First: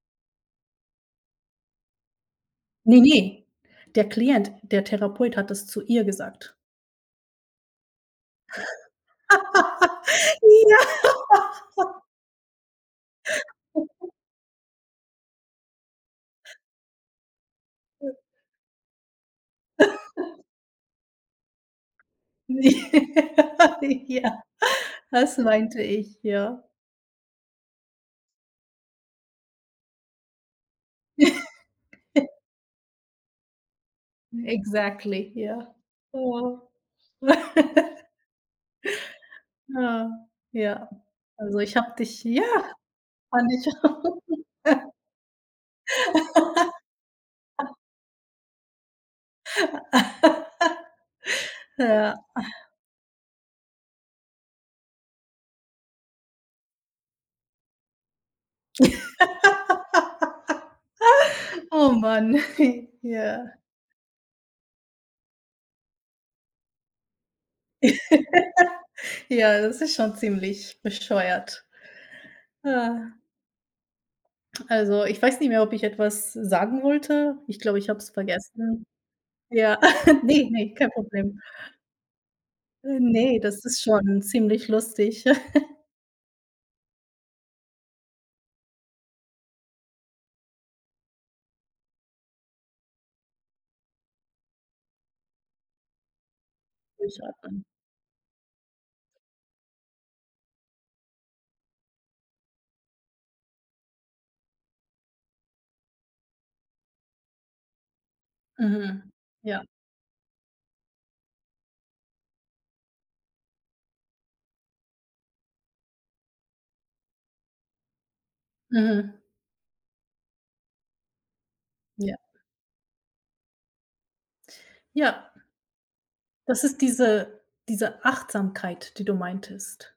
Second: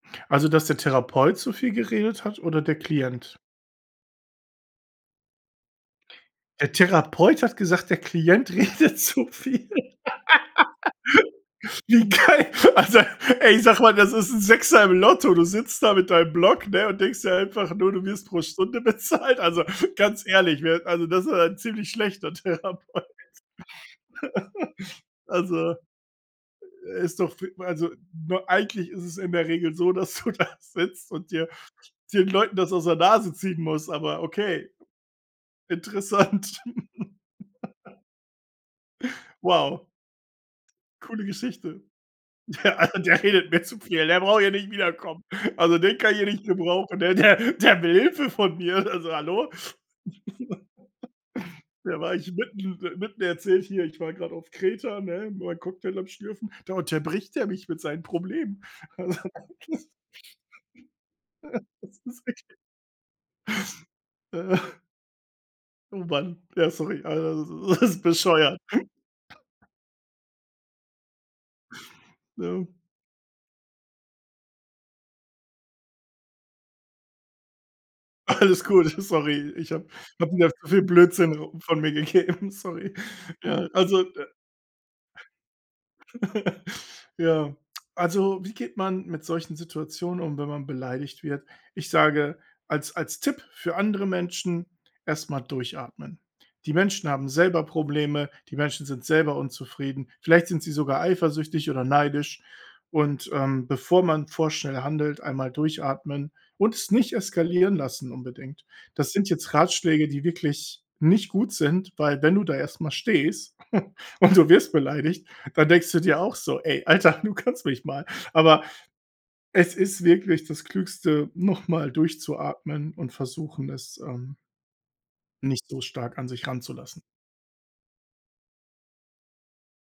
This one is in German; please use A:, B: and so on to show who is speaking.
A: Also, dass der Therapeut zu viel geredet hat oder der
B: Ne,
A: Klient?
B: ne. Der Klient, der Therapeut hat das zu ihr gesagt.
A: Der Therapeut hat gesagt, der Klient redet zu viel.
B: Ja.
A: Wie geil, also ey, ich sage mal: „Das ist 'n 6er im Lotto.“ Du sitzt da mit deinem Block, ne, und denkst dir einfach nur: „Du wirst pro Stunde bezahlt.” Also ganz ehrlich, wer also, das ist aber 'n ziemlich schlechter Therapeut.
B: Ja, ja, das
A: Also
B: meinte ich, ja.
A: ist doch f also, ne, eigentlich ist es in der Regel so, dass du da sitzt und dir den Leuten das aus der Nase ziehen musst, aber okay,
B: Exactly, ja, ja,
A: interessant. Wow.
B: ja, ja.
A: Coole
B: Also, ich
A: Geschichte.
B: habe dich ja,
A: Der also, der
B: fand
A: redet mir
B: ich
A: zu viel, der
B: auch.
A: braucht hier nicht wiederkommen. Also, den kann ich hier nicht gebrauchen, der der der will Hilfe von mir. Also, hallo? Da war
B: Ja.
A: ich mitten mitten erzähle ich hier, ich war grad auf Kreta, ne, meinen Cocktail am Schlürfen, da unterbricht der mich mit seinen Problemen.
B: Oh
A: Das, das ist
B: Mann,
A: richtig.
B: ja.
A: Oh, Mann, ja, sorry, also, das ist bescheuert.
B: Ja, das ist schon ziemlich bescheuert,
A: Ja.
B: ja. Also, ich weiß nicht mehr, ob ich etwas sagen wollte. Ich glaube, ich habe es
A: Alles
B: vergessen.
A: gut, sorry, ich
B: Ja
A: habe habe
B: ne,
A: jetzt so
B: ne,
A: viel
B: kein
A: Blödsinn
B: Problem.
A: v von mir gegeben, sorry.
B: Ne, das
A: Ja,
B: ist
A: also,
B: schon
A: äh
B: ziemlich lustig.
A: ja, also, wie geht man mit solchen Situationen um, wenn man beleidigt wird? Ich sage als als Tipp für andere Menschen: „Erst mal durchatmen. Die Menschen haben
B: Sicher an.
A: selber Probleme, die Menschen sind selber unzufrieden, vielleicht sind sie sogar eifersüchtig oder neidisch, und, ähm, bevor man vorschnell handelt, einmal durchatmen und es nicht eskalieren lassen unbedingt.“
B: Mhm,
A: Das sind jetzt
B: ja.
A: Ratschläge, die wirklich nicht gut sind, weil, wenn du da erst mal stehst und du wirst beleidigt, dann denkst du dir auch so: „Ey, Alter, du kannst mich mal.“ Aber
B: Mhm.
A: es ist wirklich das Klügste, noch mal
B: Ja.
A: durchzuatmen und versuchen, es, ähm,
B: Ja.
A: nicht so stark an sich
B: Das ist
A: ranzulassen.
B: diese diese Achtsamkeit, die du meintest.